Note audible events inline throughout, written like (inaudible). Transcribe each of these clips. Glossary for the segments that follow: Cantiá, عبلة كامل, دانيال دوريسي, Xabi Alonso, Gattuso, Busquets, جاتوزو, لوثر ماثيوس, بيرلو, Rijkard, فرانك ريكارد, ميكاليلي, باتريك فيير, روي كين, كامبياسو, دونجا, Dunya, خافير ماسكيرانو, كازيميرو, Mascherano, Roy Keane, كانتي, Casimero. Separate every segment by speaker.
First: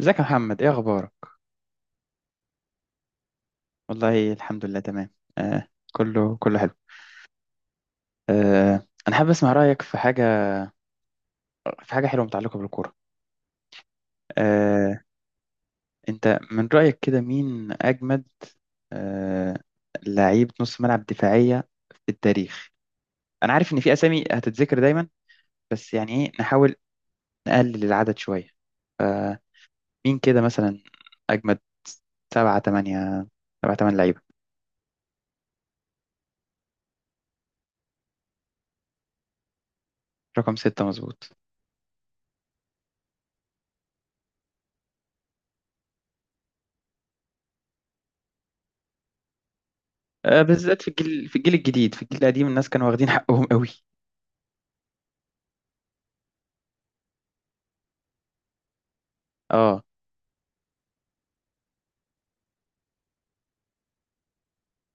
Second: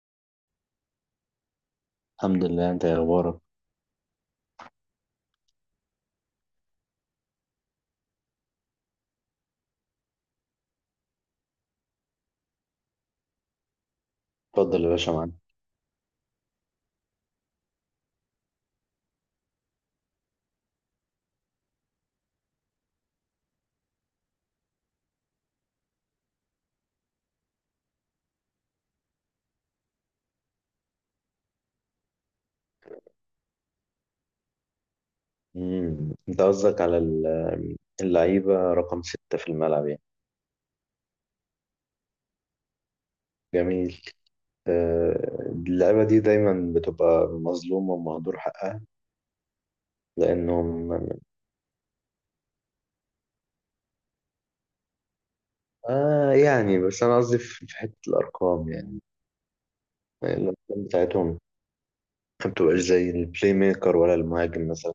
Speaker 1: ازيك يا محمد، ايه اخبارك؟
Speaker 2: الحمد لله، انت يا اخبارك؟
Speaker 1: والله الحمد لله تمام. آه، كله كله حلو. آه، انا حابب اسمع رايك في حاجه حلوه متعلقه بالكوره.
Speaker 2: اتفضل يا
Speaker 1: آه
Speaker 2: باشا معانا.
Speaker 1: انت من رايك كده مين اجمد؟ آه لعيب نص ملعب دفاعيه في التاريخ. انا عارف ان في اسامي هتتذكر دايما، بس يعني ايه، نحاول نقلل العدد شويه. فمين كده مثلا اجمد؟ سبعة تمانية سبعة تمن لعيبه.
Speaker 2: انت قصدك على اللعيبه رقم ستة في الملعب يعني.
Speaker 1: رقم ستة مظبوط.
Speaker 2: جميل. آه، اللعيبه دي دايما بتبقى مظلومه ومهدور حقها
Speaker 1: آه، بالذات في
Speaker 2: لانهم.
Speaker 1: الجيل، الجديد، في الجيل القديم الناس كانوا واخدين حقهم قوي.
Speaker 2: آه يعني بس انا قصدي في حته الارقام يعني.
Speaker 1: اه،
Speaker 2: الارقام بتاعتهم ما بتبقاش زي البلاي ميكر ولا المهاجم مثلا.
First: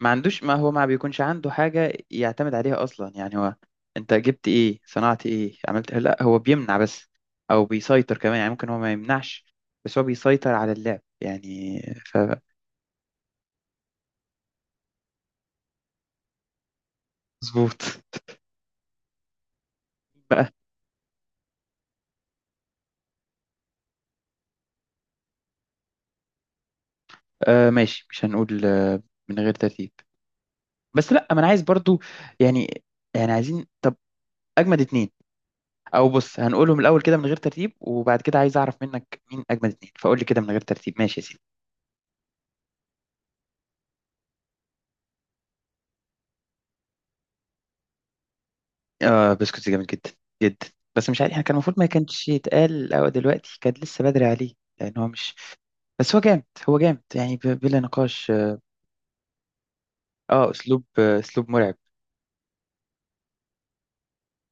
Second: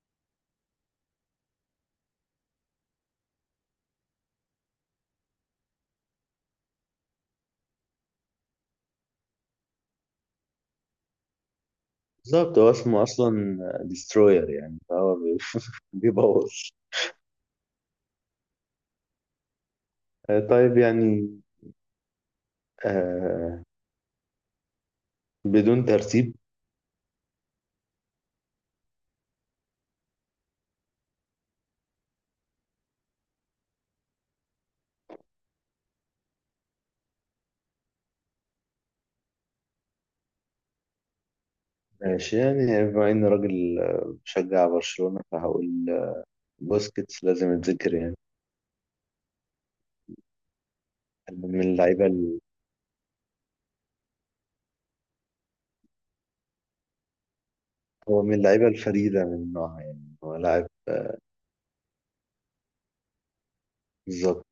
Speaker 1: ما هو ما بيكونش عنده حاجة يعتمد عليها أصلا، يعني هو أنت جبت إيه؟ صنعت إيه؟ عملت إيه؟ لا، هو بيمنع بس، أو بيسيطر كمان. يعني ممكن هو ما يمنعش، بس هو بيسيطر على اللعب يعني. ف
Speaker 2: بالظبط هو اسمه اصلا ديستروير يعني فهو (laughs) بيبوظ.
Speaker 1: مظبوط
Speaker 2: آه،
Speaker 1: بقى.
Speaker 2: طيب يعني. آه بدون ترتيب.
Speaker 1: آه ماشي، مش هنقول. آه، من غير ترتيب. بس لا، ما أنا عايز برضو، يعني، يعني عايزين، طب أجمد اتنين. او بص، هنقولهم الاول كده من غير ترتيب، وبعد كده عايز اعرف منك مين اجمد اتنين، فقول لي كده من غير ترتيب، ماشي يا سيدي.
Speaker 2: ماشي يعني بما إني راجل آه، بشجع برشلونة فهقول آه، بوسكيتس لازم يتذكر يعني.
Speaker 1: آه، بسكوت جامد جدا جدا. بس مش عارف، احنا كان
Speaker 2: من
Speaker 1: المفروض ما
Speaker 2: اللعيبة
Speaker 1: كانش يتقال، او دلوقتي كان لسه بدري عليه. لان هو مش، بس هو جامد، هو جامد يعني بلا
Speaker 2: هو
Speaker 1: نقاش.
Speaker 2: من
Speaker 1: اه،
Speaker 2: اللعيبة الفريدة من نوعها يعني هو
Speaker 1: آه،
Speaker 2: لاعب.
Speaker 1: اسلوب، آه، اسلوب مرعب،
Speaker 2: بالظبط.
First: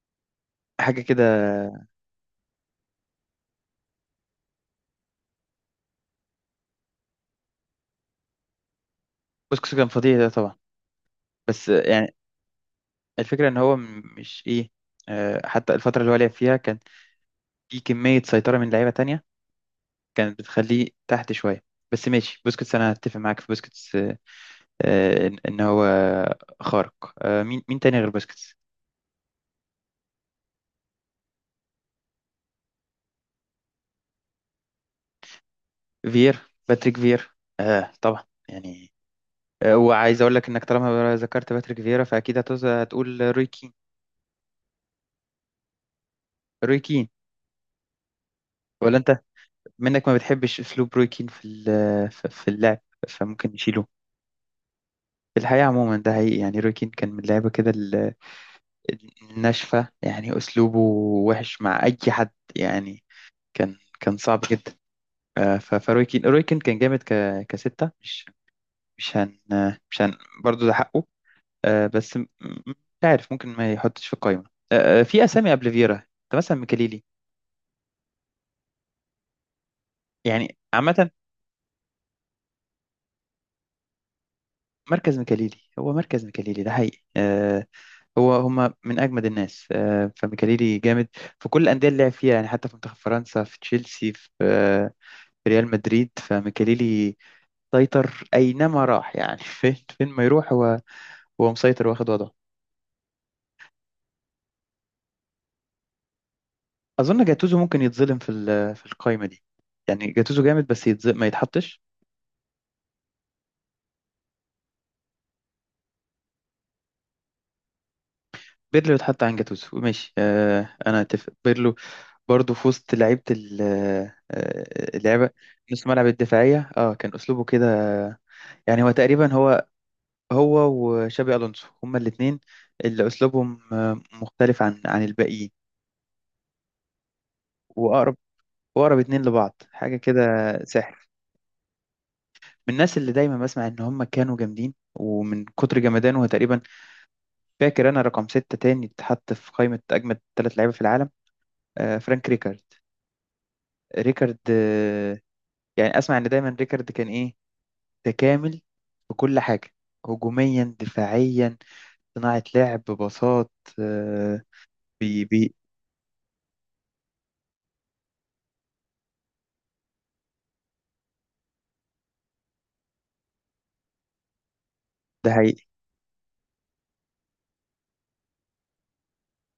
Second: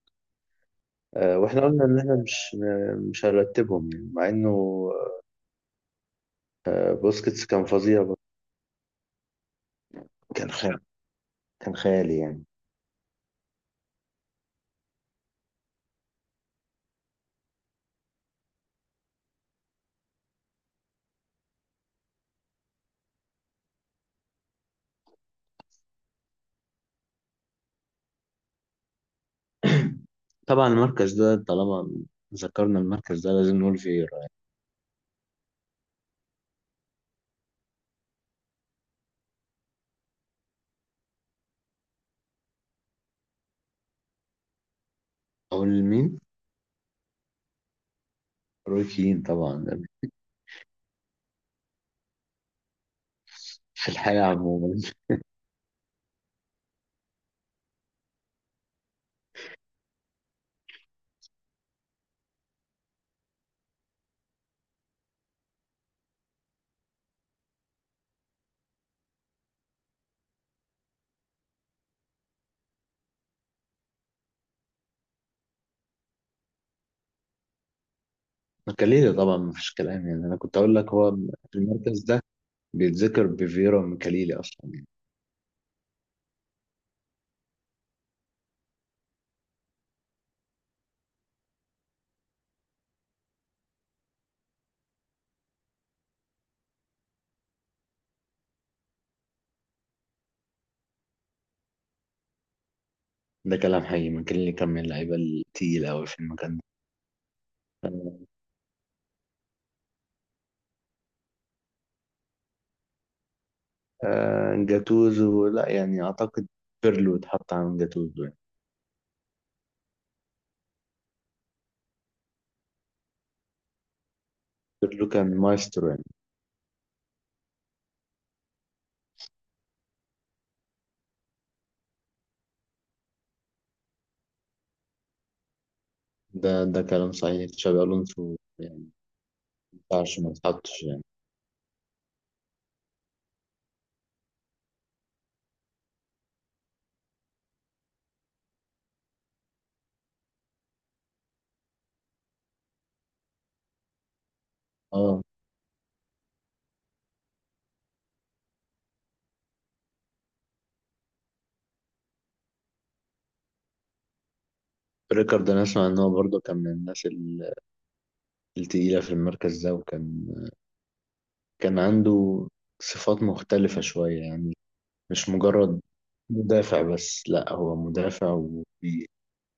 Speaker 1: حاجه كده.
Speaker 2: آه، واحنا قلنا ان احنا مش هنرتبهم يعني مع انه آه، بوسكيتس كان فظيع برضه.
Speaker 1: بسكوت كان فظيع ده
Speaker 2: كان
Speaker 1: طبعا،
Speaker 2: خيال،
Speaker 1: بس
Speaker 2: كان
Speaker 1: آه، يعني
Speaker 2: خيالي يعني.
Speaker 1: الفكره ان هو مش ايه. آه، حتى الفتره اللي هو لعب فيها كان في كميه سيطره من لعيبه تانية كانت بتخليه تحت شويه. بس ماشي، بوسكيتس انا هتفق معاك في بوسكيتس، آه، إن هو خارق. آه، مين تاني غير باسكتس؟
Speaker 2: (clears throat) طبعا المركز ده طالما ذكرنا المركز ده لازم نقول فييرا.
Speaker 1: فير باتريك فير، آه طبعا. يعني آه، وعايز اقول لك انك طالما ذكرت باتريك فيرا فاكيد هتقول روي كين.
Speaker 2: اقول مين؟
Speaker 1: روي كين،
Speaker 2: روي
Speaker 1: ولا انت،
Speaker 2: كين طبعا.
Speaker 1: منك ما بتحبش اسلوب روي كين في اللعب؟ فممكن نشيله.
Speaker 2: في الحياة عموما.
Speaker 1: في الحقيقة عموما، ده حقيقي، يعني روي كين كان من اللعيبة كده الناشفة، يعني أسلوبه وحش مع أي حد يعني، كان كان صعب جدا. آه، فروي كين كان جامد كستة. مش هن مش هن برضه ده حقه. آه بس مش عارف، ممكن ما يحطش في القائمة. آه، آه، في أسامي قبل فيرا أنت مثلا، ميكاليلي.
Speaker 2: مكاليلي طبعا مفيش كلام، يعني انا
Speaker 1: يعني
Speaker 2: كنت اقول لك
Speaker 1: عامة،
Speaker 2: هو في المركز ده بيتذكر بفيرا مكاليلي اصلا يعني.
Speaker 1: مركز ميكاليلي هو مركز ميكاليلي ده حقيقي. آه، هو هما من أجمد الناس. آه، فميكاليلي جامد في كل الأندية اللي لعب فيها يعني، حتى في منتخب فرنسا، في تشيلسي، في ريال مدريد. فميكاليلي سيطر أينما راح يعني. (laughs) فين ما يروح هو، هو مسيطر واخد وضعه.
Speaker 2: ده كلام حقيقي، مكاليلي كان من اللعيبه التقيله قوي في المكان ده.
Speaker 1: اظن جاتوزو ممكن يتظلم في القايمه دي. يعني جاتوزو جامد بس يتظلم، ما يتحطش.
Speaker 2: آه جاتوزو لا يعني اعتقد بيرلو اتحط عن جاتوزو يعني.
Speaker 1: بيرلو يتحط عن جاتوزو، ماشي، آه، انا اتفق. بيرلو برضه في وسط لعيبه آه،
Speaker 2: بيرلو
Speaker 1: اللعبه،
Speaker 2: كان
Speaker 1: نص
Speaker 2: مايسترو يعني.
Speaker 1: ملعب الدفاعيه، اه، كان اسلوبه كده. يعني هو تقريبا هو هو وشابي الونسو هما الاثنين اللي اسلوبهم آه، مختلف عن الباقيين.
Speaker 2: ده كلام صحيح، تشابي
Speaker 1: واقرب
Speaker 2: الونسو يعني ما
Speaker 1: واقرب اتنين لبعض، حاجه
Speaker 2: ينفعش
Speaker 1: كده.
Speaker 2: ما يتحطش يعني.
Speaker 1: سحر. من الناس اللي دايما بسمع ان هم كانوا جامدين، ومن كتر جمدانه هو تقريبا فاكر انا رقم ستة تاني اتحط في قائمة اجمد ثلاث لعيبة في العالم، آه، فرانك ريكارد. ريكارد، آه.
Speaker 2: اه
Speaker 1: يعني اسمع ان دايما ريكارد كان ايه؟ تكامل في كل حاجة، هجوميا دفاعيا، صناعة لعب، باصات، آه، بي
Speaker 2: ريكارد،
Speaker 1: بي
Speaker 2: انا اسمع ان هو برضه كان من الناس التقيله في المركز ده، وكان كان عنده صفات مختلفة شوية يعني، مش
Speaker 1: ده حقيقي.
Speaker 2: مجرد مدافع بس، لا هو مدافع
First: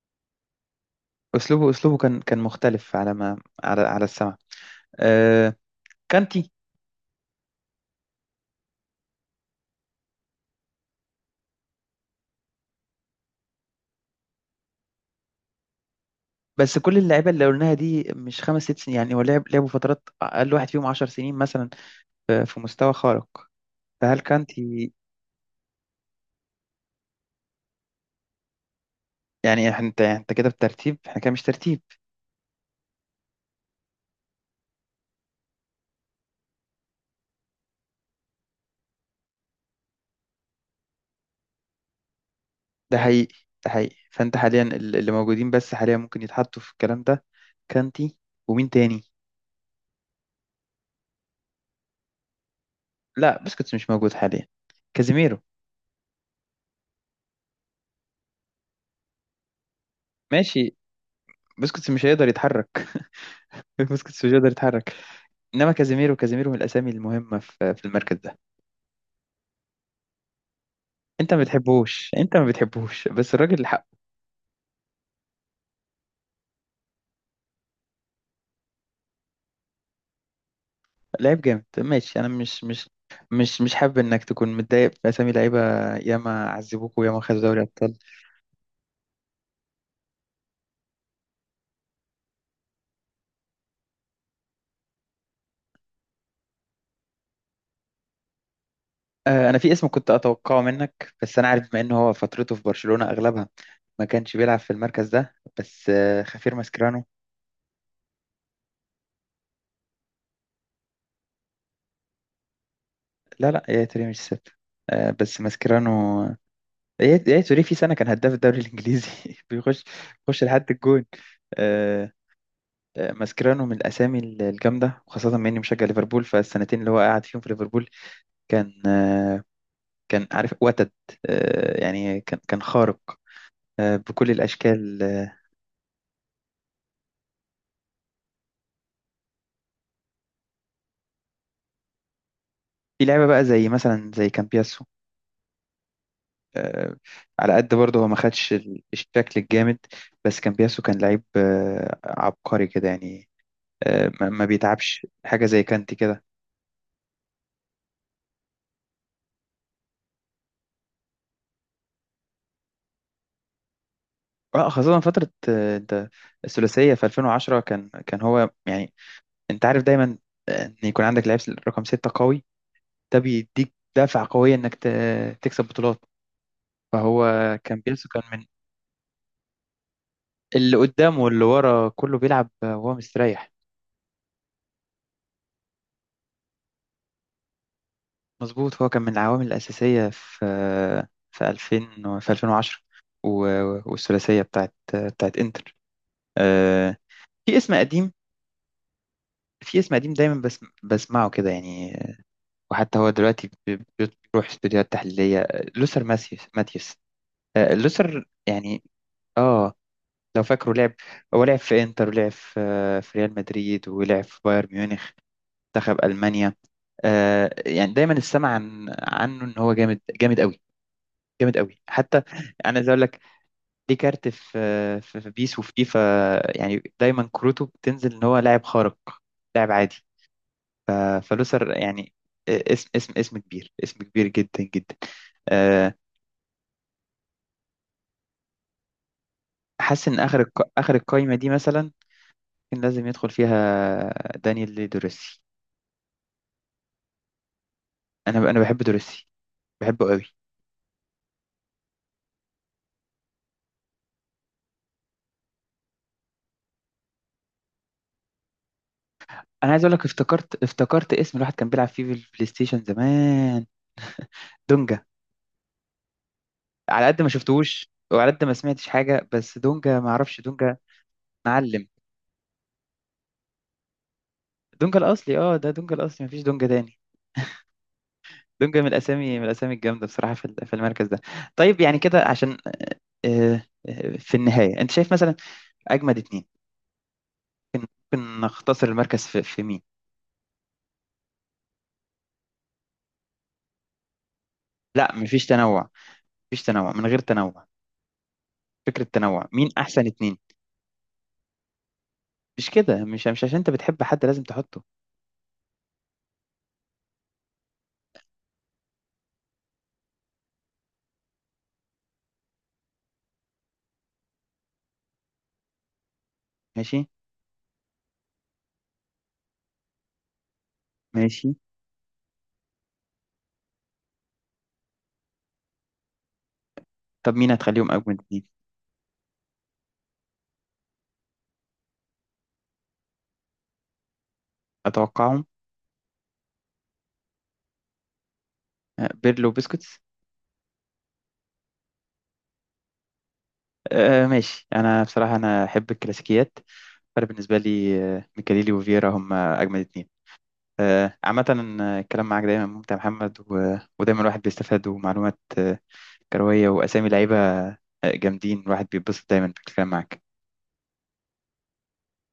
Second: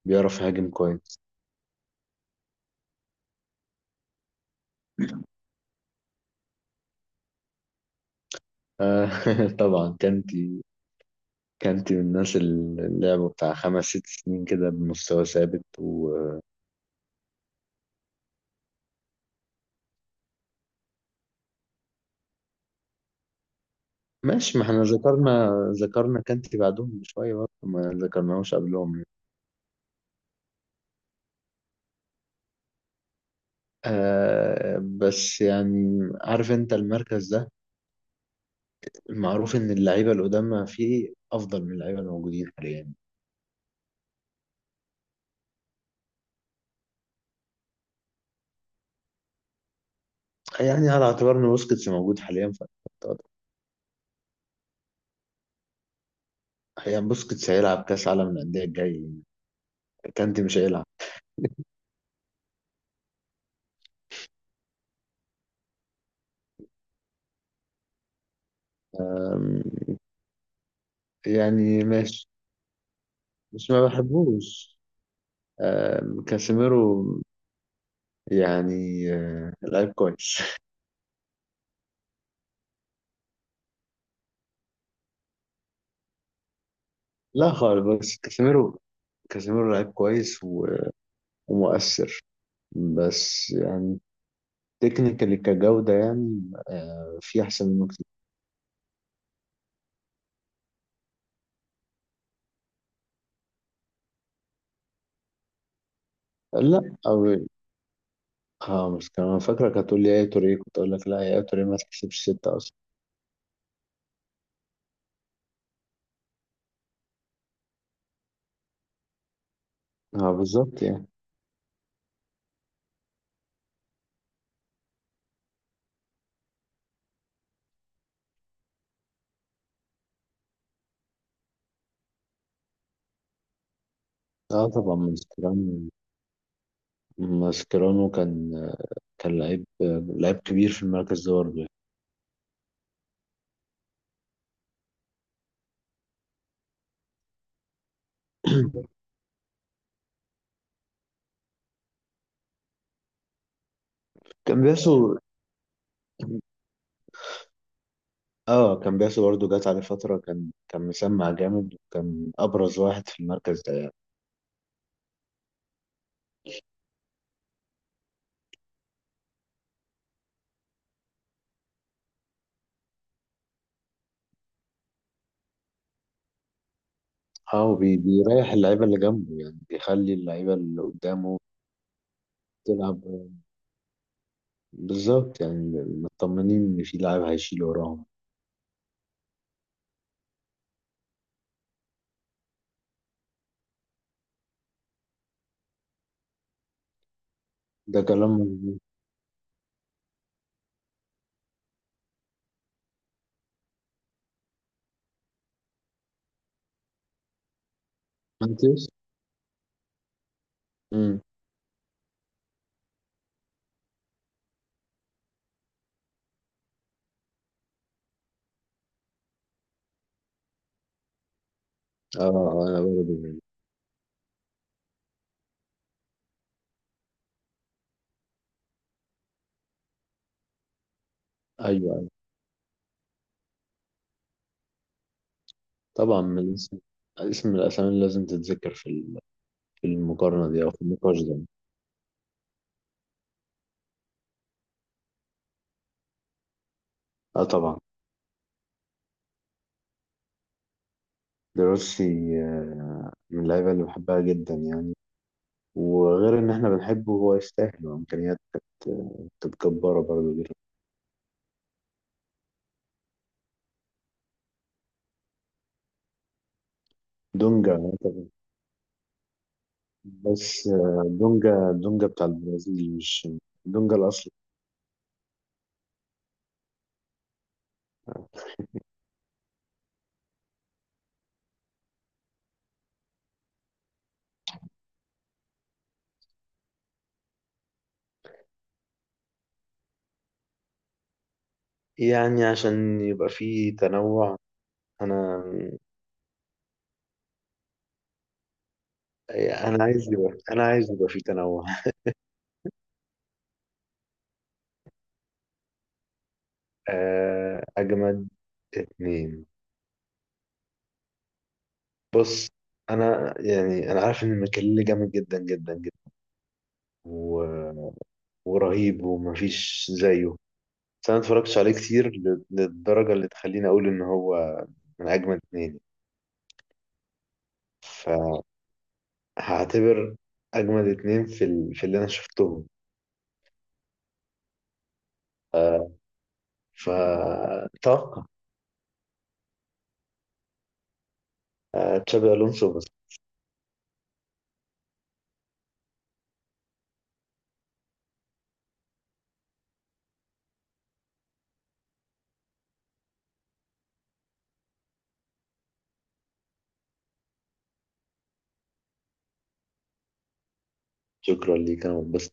Speaker 2: وبيعرف يهاجم كويس.
Speaker 1: اسلوبه، اسلوبه كان كان مختلف، على ما على السمع. آه، كانتي.
Speaker 2: آه، (laughs) طبعا كانتي. كانتي من الناس اللي لعبوا بتاع خمس ست سنين كده بمستوى ثابت وماشي.
Speaker 1: بس كل اللعيبه اللي قلناها دي مش خمس ست سنين يعني، هو لعب، لعبوا فترات، اقل واحد فيهم 10 سنين مثلا، في مستوى خارق. فهل
Speaker 2: ما احنا
Speaker 1: كانتي؟
Speaker 2: ذكرنا كانتي بعدهم بشوية برضه، ما ذكرناهوش قبلهم يعني.
Speaker 1: يعني انت انت كده بالترتيب، احنا كده مش ترتيب.
Speaker 2: آه بس يعني عارف انت المركز ده المعروف ان اللعيبة القدامى فيه افضل من اللعيبة الموجودين حاليا.
Speaker 1: ده حقيقي، ده حقيقي، فانت حاليا اللي موجودين بس حاليا ممكن يتحطوا في الكلام ده، كانتي، ومين تاني؟
Speaker 2: يعني على اعتبار ان بوسكيتس موجود حاليا.
Speaker 1: لا، بسكوتس مش موجود حاليا. كازيميرو.
Speaker 2: هي بوسكيتس هيلعب كاس عالم الانديه الجاي، كانتي مش
Speaker 1: ماشي.
Speaker 2: هيلعب.
Speaker 1: بسكوتس مش هيقدر يتحرك. (laughs) بسكوتس مش هيقدر يتحرك. انما كازيميرو، كازيميرو من الاسامي المهمه في المركز ده.
Speaker 2: أم،
Speaker 1: انت ما
Speaker 2: يعني
Speaker 1: بتحبوش،
Speaker 2: ماشي،
Speaker 1: انت ما بتحبوش، بس الراجل
Speaker 2: بس
Speaker 1: حق.
Speaker 2: ما بحبوش. كاسيميرو يعني آه، لعيب كويس. (laughs)
Speaker 1: لعيب جامد، ماشي. انا مش حابب انك تكون متضايق باسامي لعيبه ياما عذبوك وياما خدوا
Speaker 2: لا
Speaker 1: دوري
Speaker 2: خالص،
Speaker 1: ابطال.
Speaker 2: بس كاسيميرو. كاسيميرو لعيب كويس ومؤثر، بس يعني تكنيكالي كجودة يعني آه، في أحسن منه كتير.
Speaker 1: آه، انا في اسم كنت اتوقعه منك، بس انا عارف بما انه هو فترته في برشلونة اغلبها ما كانش بيلعب في المركز ده، بس آه، خافير
Speaker 2: لا
Speaker 1: ماسكيرانو.
Speaker 2: أو اه بس كمان فاكرة، كانت تقول لي يا توريه كنت أقول لك لا يا توريه ما تحسبش ستة أصلا.
Speaker 1: لا، لا يا توري مش سبت. آه، بس ماسكيرانو، يا توري في سنة كان هداف الدوري الانجليزي. (laughs) بيخش
Speaker 2: اه
Speaker 1: بيخش لحد
Speaker 2: بالظبط
Speaker 1: الجون.
Speaker 2: يعني.
Speaker 1: آه، آه، ماسكيرانو من الاسامي الجامدة، وخاصة بما اني مشجع ليفربول، فالسنتين اللي هو قعد فيهم في ليفربول كان، آه، كان عارف وتد. آه، يعني كان كان خارق، آه، بكل
Speaker 2: اه طبعا
Speaker 1: الاشكال،
Speaker 2: من
Speaker 1: آه.
Speaker 2: سكرام. ماسكيرانو كان لعيب كبير في المركز ده برضه يعني.
Speaker 1: في لعيبة بقى زي مثلا زي كامبياس، آه، على قد برضه هو ما خدش
Speaker 2: (clears throat)
Speaker 1: الشكل الجامد، بس كامبياسو كان لعيب، آه، عبقري كده يعني. آه، ما
Speaker 2: كان
Speaker 1: بيتعبش
Speaker 2: بياسو.
Speaker 1: حاجة، زي كانتي كده.
Speaker 2: اه كان بياسو برضه جات عليه فترة كان مسمع جامد، وكان أبرز واحد في المركز ده يعني.
Speaker 1: اه، خاصة فترة آه، انت الثلاثية في 2010 كان كان هو يعني. انت عارف دايما، آه، ان يكون عندك لعيب رقم ستة قوي، ده بيديك دافع قوية انك تكسب بطولات. فهو
Speaker 2: اه
Speaker 1: كامبياسو كان من
Speaker 2: بيريح اللعيبة اللي جنبه يعني، بيخلي اللعيبة
Speaker 1: اللي
Speaker 2: اللي
Speaker 1: قدام
Speaker 2: قدامه
Speaker 1: واللي ورا كله بيلعب، آه، وهو
Speaker 2: تلعب.
Speaker 1: مستريح.
Speaker 2: بالظبط يعني، مطمنين إن في لاعب هيشيل وراهم.
Speaker 1: مظبوط، هو كان من العوامل الأساسية في 2000 و- في 2010 والثلاثية بتاعت بتاعت إنتر. آه، في اسم
Speaker 2: ده
Speaker 1: قديم،
Speaker 2: كلام مظبوط.
Speaker 1: في اسم قديم دايما بس بسمعه كده يعني، وحتى هو دلوقتي بيروح استوديوهات تحليلية، آه، لوثر ماثيوس. ماثيوس. آه، لوثر يعني.
Speaker 2: مانتيوس.
Speaker 1: اه، لو فاكره، لعب،
Speaker 2: امم
Speaker 1: هو لعب في إنتر، ولعب في آه، في ريال مدريد، ولعب في بايرن ميونخ، منتخب ألمانيا، آه. يعني دايما السمع عنه إن هو جامد جامد جامد قوي حتى.
Speaker 2: اه آه،
Speaker 1: انا
Speaker 2: انا
Speaker 1: عايز اقول
Speaker 2: برضه
Speaker 1: لك،
Speaker 2: يعني.
Speaker 1: دي كارت في في بيس وفي فيفا يعني، دايما كروته بتنزل ان هو لاعب خارق، لاعب عادي. ف- فلوسر
Speaker 2: ايوه، ايوه.
Speaker 1: يعني، اسم كبير، اسم كبير جدا جدا، آه.
Speaker 2: طبعا من الاسم، اسم الاسامي اللي لازم تتذكر في في
Speaker 1: حاسس ان اخر
Speaker 2: المقارنة دي او في
Speaker 1: اخر
Speaker 2: النقاش
Speaker 1: القايمه
Speaker 2: ده.
Speaker 1: دي مثلا كان لازم يدخل فيها دانيال دوريسي.
Speaker 2: اه طبعا.
Speaker 1: انا بحب دوريسي، بحبه قوي.
Speaker 2: دروسي آه، من اللعيبه اللي بحبها جدا يعني، وغير ان احنا بنحبه هو يستاهل وامكانيات كانت آه، كانت
Speaker 1: انا عايز اقول
Speaker 2: جباره
Speaker 1: لك،
Speaker 2: برضه دي.
Speaker 1: افتكرت اسم الواحد كان بيلعب فيه في البلاي ستيشن زمان، دونجا. على قد ما
Speaker 2: دونجا
Speaker 1: شفتهوش
Speaker 2: طبعا،
Speaker 1: وعلى قد ما سمعتش حاجه، بس دونجا، ما اعرفش
Speaker 2: بس
Speaker 1: دونجا.
Speaker 2: آه، دونجا
Speaker 1: معلم.
Speaker 2: دونجا بتاع البرازيل مش دونجا الاصلي.
Speaker 1: دونجا الاصلي، اه، ده دونجا الاصلي مفيش دونجا تاني. دونجا من الاسامي، من الاسامي الجامده بصراحه في المركز ده. طيب، يعني كده عشان آه، آه، في النهايه انت شايف مثلا اجمد اتنين، ممكن نختصر المركز في مين؟
Speaker 2: يعني عشان يبقى فيه تنوع.
Speaker 1: لا،
Speaker 2: انا
Speaker 1: مفيش تنوع، مفيش تنوع، من غير تنوع. فكره تنوع مين احسن اتنين؟
Speaker 2: انا عايز يبقى فيه تنوع.
Speaker 1: مش كده، مش عشان انت بتحب حد لازم تحطه.
Speaker 2: آه، اجمد اتنين. بص انا يعني انا عارف ان ميكيليلي جامد جدا جدا
Speaker 1: ماشي
Speaker 2: جدا ورهيب ومفيش زيه، بس انا
Speaker 1: ماشي.
Speaker 2: متفرجتش عليه كتير للدرجة اللي تخليني اقول ان هو من اجمد اتنين.
Speaker 1: طب مين هتخليهم اجمد اتنين؟
Speaker 2: فهعتبر اجمد اتنين في اللي انا شفتهم.
Speaker 1: اتوقعهم.
Speaker 2: فتوقع
Speaker 1: آه، بيرلو وبسكوتس.
Speaker 2: تشابي الونسو بس.
Speaker 1: آه ماشي، انا بصراحه انا احب الكلاسيكيات، فانا بالنسبه لي، آه، ميكاليلي وفييرا هم اجمل اتنين، آه، عامه. آه، الكلام معاك دايما ممتع يا محمد، ودايما الواحد بيستفاد، ومعلومات آه، كرويه، واسامي لعيبه، آه، جامدين. الواحد بيتبسط دايما بالكلام معاك.
Speaker 2: شكرا ليه كان بس.